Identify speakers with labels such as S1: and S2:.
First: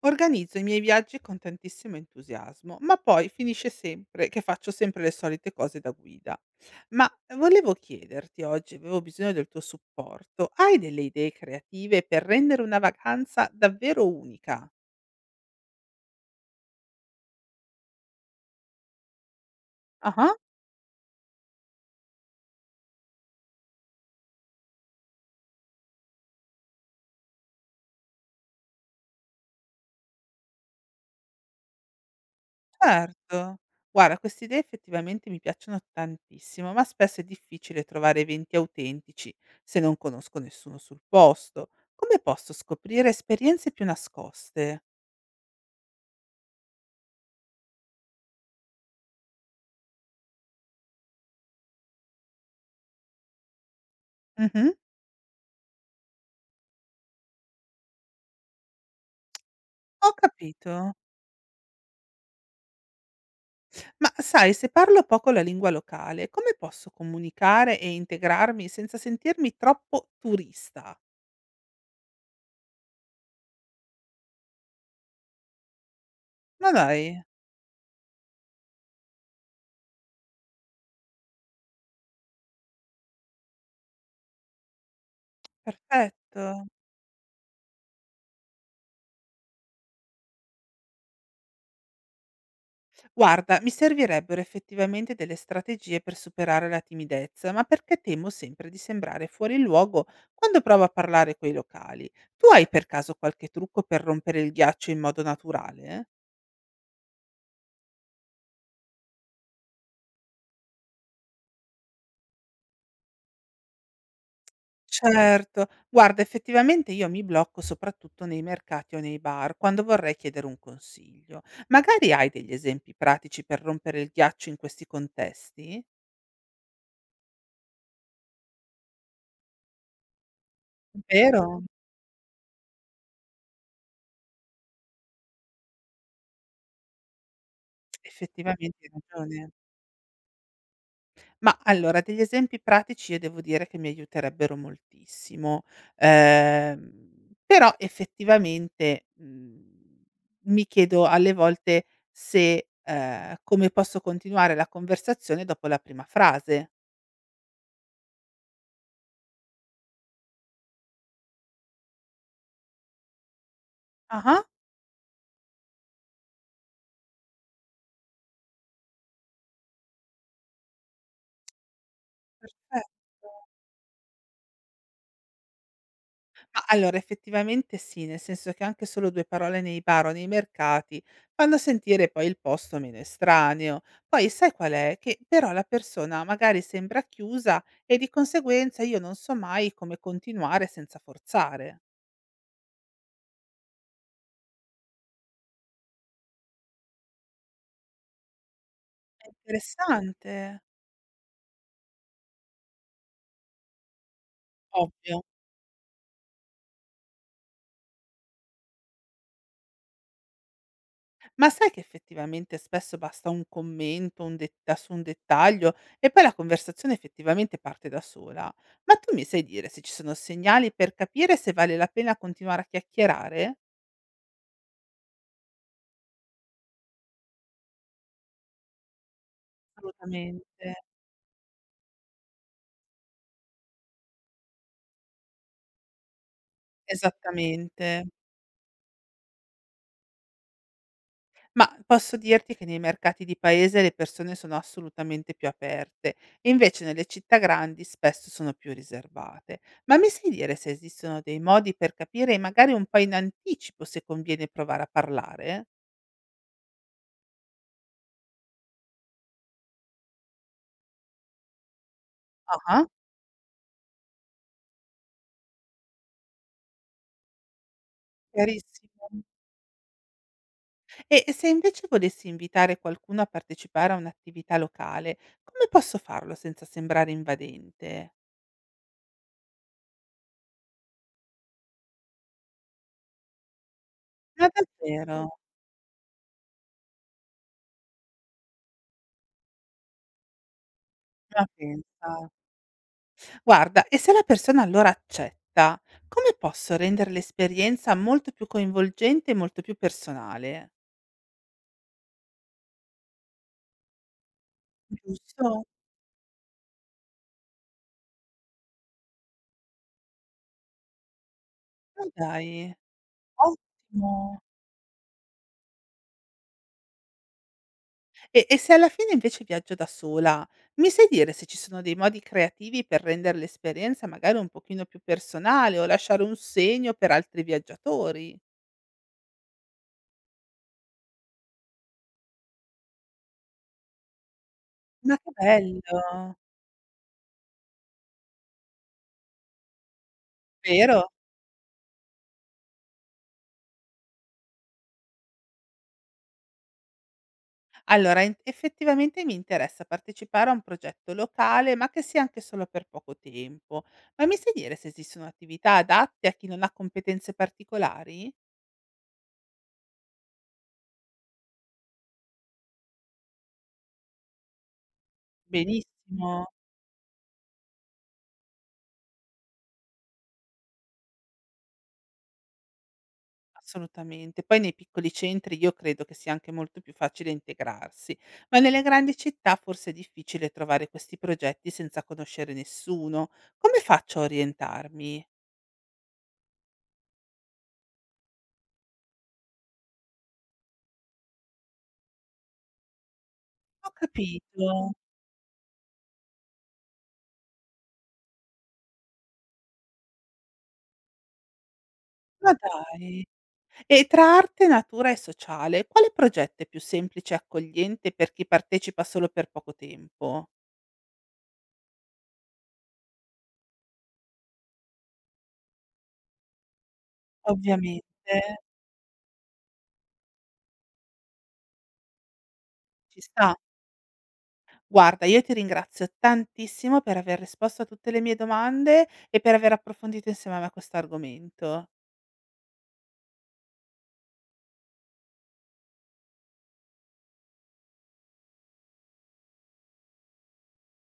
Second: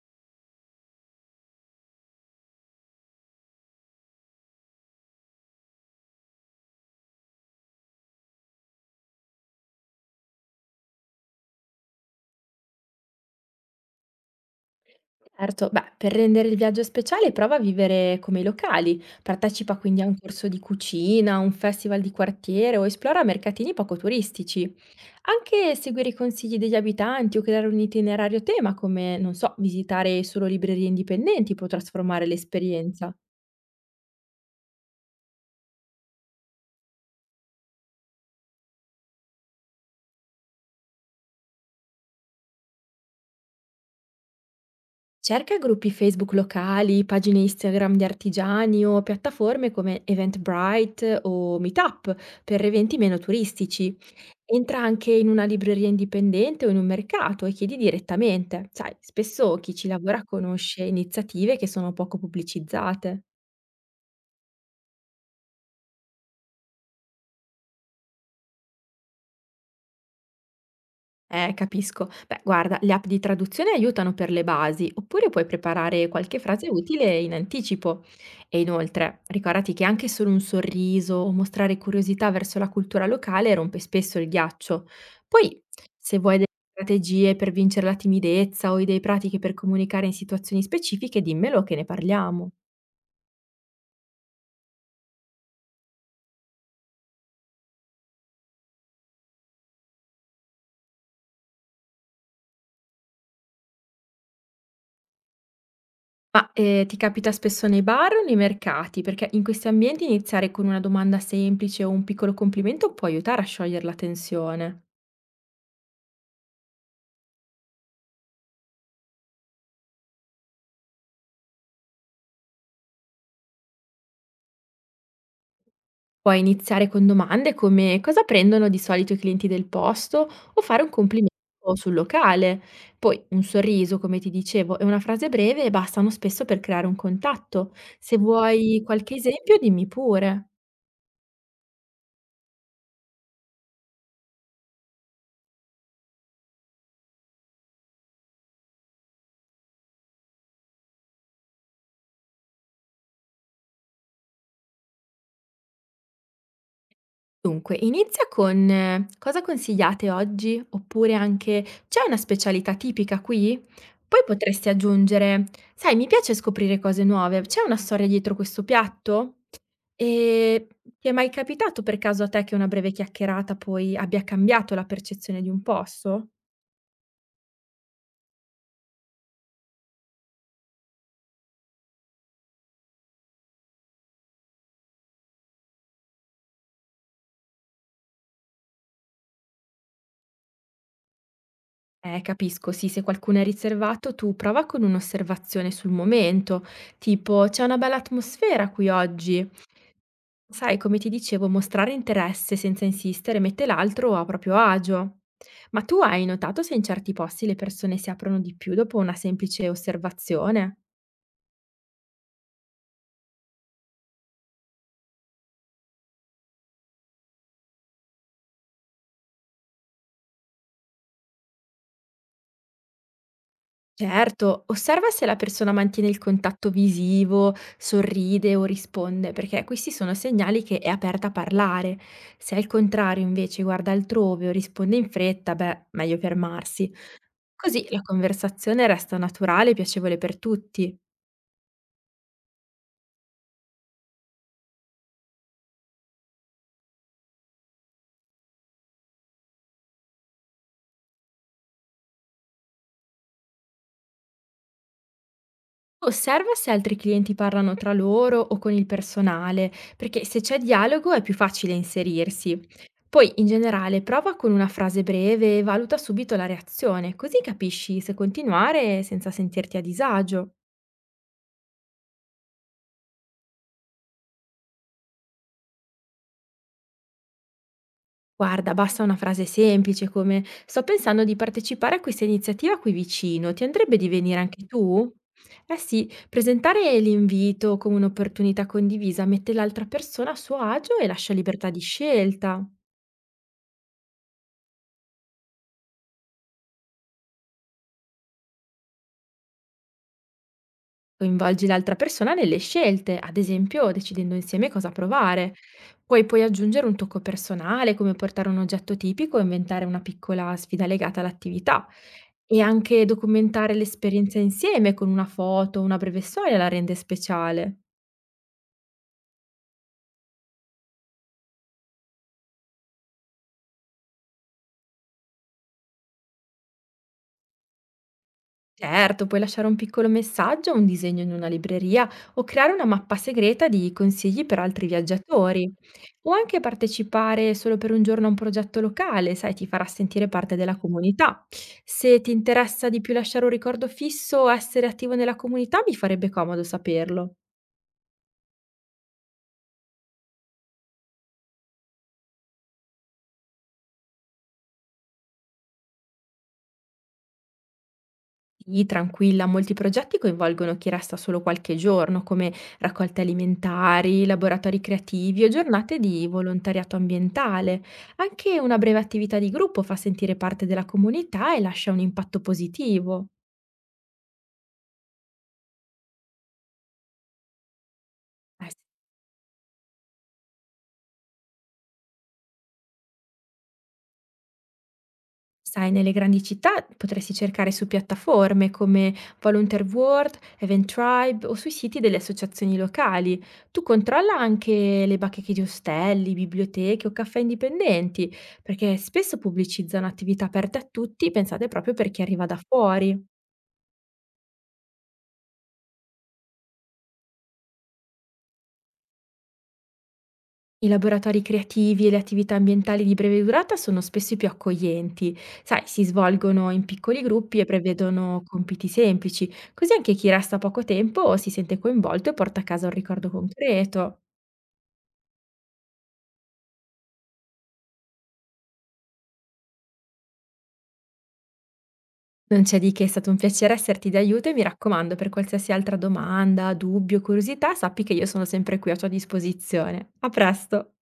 S1: Organizzo i miei viaggi con tantissimo entusiasmo, ma poi finisce sempre che faccio sempre le solite cose da guida. Ma volevo chiederti oggi, avevo bisogno del tuo supporto, hai delle idee creative per rendere una vacanza davvero unica?
S2: Certo, beh, per rendere il viaggio speciale prova a vivere come i locali, partecipa quindi a un
S1: Ah-ah.
S2: corso di cucina, un festival di quartiere o esplora mercatini poco turistici. Anche seguire i consigli degli abitanti o creare un itinerario a tema come, non so, visitare solo librerie indipendenti può trasformare l'esperienza.
S1: Certo. Guarda, queste idee effettivamente mi piacciono tantissimo, ma spesso è difficile trovare eventi autentici se non conosco nessuno sul posto. Come posso scoprire esperienze più nascoste?
S2: Cerca gruppi Facebook locali, pagine Instagram di artigiani o piattaforme come Eventbrite o Meetup per eventi meno turistici.
S1: Mh-mh,
S2: Entra anche in una libreria indipendente o in un mercato e chiedi direttamente. Sai, spesso chi ci
S1: ho
S2: lavora conosce
S1: capito.
S2: iniziative che sono poco pubblicizzate.
S1: Ma sai, se parlo poco la lingua locale, come posso comunicare e integrarmi senza sentirmi troppo turista?
S2: Capisco. Beh, guarda, le app di traduzione aiutano per le basi, oppure puoi preparare qualche frase
S1: Ma
S2: utile
S1: dai,
S2: in anticipo. E inoltre, ricordati che anche solo un sorriso o mostrare curiosità verso la cultura locale rompe spesso il ghiaccio. Poi, se vuoi delle
S1: perfetto.
S2: strategie per vincere la timidezza o idee pratiche per comunicare in situazioni specifiche, dimmelo che ne parliamo.
S1: Guarda, mi servirebbero effettivamente delle strategie per superare la timidezza, ma perché temo sempre di sembrare fuori luogo quando provo a parlare coi locali. Tu hai per caso qualche trucco per rompere il ghiaccio in modo naturale?
S2: Ma, ti capita spesso nei bar o nei mercati? Perché in questi ambienti iniziare con una domanda semplice o un piccolo complimento può aiutare a sciogliere la tensione.
S1: Certo. Guarda, effettivamente io mi blocco soprattutto nei mercati o nei bar, quando vorrei chiedere un consiglio. Magari hai degli esempi pratici per rompere il ghiaccio in questi contesti?
S2: Puoi iniziare con domande come: "Cosa prendono di solito i clienti del posto?" O fare un complimento
S1: Vero?
S2: sul locale. Poi un sorriso, come ti dicevo, e una frase breve bastano spesso per creare un contatto. Se
S1: Effettivamente
S2: vuoi
S1: hai
S2: qualche
S1: ragione.
S2: esempio dimmi pure.
S1: Ma allora, degli esempi pratici io devo dire che mi aiuterebbero moltissimo. Però effettivamente, mi chiedo alle volte se come posso continuare la conversazione dopo la prima frase.
S2: Dunque, inizia con cosa consigliate oggi? Oppure anche c'è una specialità tipica qui? Poi
S1: Ah-ah.
S2: potresti aggiungere, sai, mi piace scoprire cose nuove, c'è una storia dietro questo piatto? E ti è mai capitato per caso a te che una
S1: Perfetto.
S2: breve chiacchierata poi abbia cambiato la percezione di un posto?
S1: Ma allora effettivamente sì, nel senso che anche solo 2 parole nei bar o nei mercati fanno sentire poi il posto meno estraneo. Poi sai qual è? Che però la persona magari sembra chiusa e di conseguenza io non so mai come continuare senza forzare.
S2: Capisco, sì, se qualcuno è riservato, tu prova con un'osservazione sul momento, tipo c'è una bella atmosfera qui
S1: È
S2: oggi.
S1: interessante.
S2: Sai, come ti dicevo, mostrare interesse senza insistere mette l'altro a proprio agio.
S1: Ovvio.
S2: Ma tu hai notato se in certi posti le persone si aprono di più dopo una semplice osservazione?
S1: Ma sai che effettivamente spesso basta un commento, un detta su un dettaglio e poi la conversazione effettivamente parte da sola? Ma tu mi sai dire se ci sono segnali per capire se vale la pena continuare a chiacchierare?
S2: Certo, osserva se la persona mantiene il contatto visivo, sorride o risponde, perché questi sono
S1: Assolutamente,
S2: segnali che è aperta a parlare. Se al contrario invece guarda altrove o risponde in fretta, beh, meglio fermarsi. Così la
S1: esattamente.
S2: conversazione resta naturale e piacevole per tutti.
S1: Ma posso dirti che nei mercati di paese le persone sono assolutamente più aperte, e invece nelle città grandi spesso sono più riservate. Ma mi sai dire se esistono dei modi per capire magari un po' in anticipo se conviene provare a parlare?
S2: Osserva se altri clienti parlano tra loro o con il personale, perché se c'è dialogo è più facile inserirsi.
S1: Ah-ah,
S2: Poi, in generale, prova con una frase breve e valuta subito la reazione, così capisci se continuare
S1: chiarissimo.
S2: senza sentirti a disagio.
S1: E se invece volessi invitare qualcuno a partecipare a un'attività locale, come posso farlo senza sembrare invadente?
S2: Guarda, basta una frase semplice come sto pensando di partecipare a questa iniziativa qui vicino, ti andrebbe di venire
S1: Ma
S2: anche tu?
S1: davvero?
S2: Eh sì, presentare l'invito come un'opportunità condivisa mette l'altra persona a suo agio e lascia
S1: Ma
S2: libertà di
S1: pensa.
S2: scelta.
S1: Guarda, e se la persona allora accetta, come posso rendere l'esperienza molto più coinvolgente e molto più personale?
S2: Coinvolgi l'altra persona nelle scelte, ad esempio decidendo insieme cosa provare.
S1: Giusto?
S2: Puoi poi aggiungere un tocco personale, come portare un oggetto tipico o inventare una piccola sfida legata all'attività.
S1: Ma
S2: E
S1: dai,
S2: anche documentare l'esperienza
S1: ottimo.
S2: insieme con una foto o una breve storia la rende speciale.
S1: E se alla fine invece viaggio da sola, mi sai dire se ci sono dei modi creativi per rendere l'esperienza magari un pochino più personale o lasciare un segno per altri viaggiatori?
S2: Certo, puoi lasciare un piccolo messaggio, un disegno in una libreria o creare una mappa segreta di consigli per altri
S1: Ma che
S2: viaggiatori. O
S1: bello,
S2: anche partecipare solo per un giorno a un progetto locale, sai, ti farà sentire parte della
S1: vero?
S2: comunità. Se ti interessa di più lasciare un ricordo fisso o essere attivo nella comunità, mi farebbe comodo saperlo.
S1: Allora, effettivamente mi interessa partecipare a un progetto locale, ma che sia anche solo per poco tempo. Ma mi sai dire se esistono attività adatte a chi non ha competenze particolari?
S2: Sì, tranquilla, molti progetti coinvolgono chi resta solo qualche giorno, come raccolte alimentari, laboratori creativi o giornate di
S1: Benissimo.
S2: volontariato ambientale. Anche una breve attività di gruppo fa sentire parte della comunità e lascia un impatto positivo.
S1: Assolutamente. Poi nei piccoli centri io credo che sia anche molto più facile integrarsi, ma
S2: Sì.
S1: nelle grandi città forse è difficile trovare questi progetti senza conoscere nessuno. Come faccio a orientarmi?
S2: Sai, nelle grandi città potresti cercare su piattaforme come Volunteer World, Event Tribe o sui siti delle associazioni locali. Tu
S1: Ho
S2: controlla
S1: capito.
S2: anche le bacheche di ostelli, biblioteche o caffè indipendenti, perché spesso pubblicizzano attività aperte a tutti pensate proprio per chi arriva
S1: Ma
S2: da fuori.
S1: dai. E tra arte, natura e sociale, quale progetto è più semplice e accogliente per chi partecipa solo per poco tempo?
S2: I laboratori creativi e le attività ambientali di breve durata sono spesso i più accoglienti. Sai, si svolgono in piccoli gruppi e
S1: Ovviamente,
S2: prevedono compiti semplici, così anche chi resta poco tempo si sente coinvolto e porta a casa un
S1: ci
S2: ricordo
S1: sta.
S2: concreto.
S1: Guarda, io ti ringrazio tantissimo per aver risposto a tutte le mie domande e per aver approfondito insieme a me questo argomento.
S2: Non c'è di che, è stato un piacere esserti d'aiuto e mi raccomando, per qualsiasi altra domanda, dubbio, curiosità, sappi che io sono sempre qui a tua disposizione. A presto!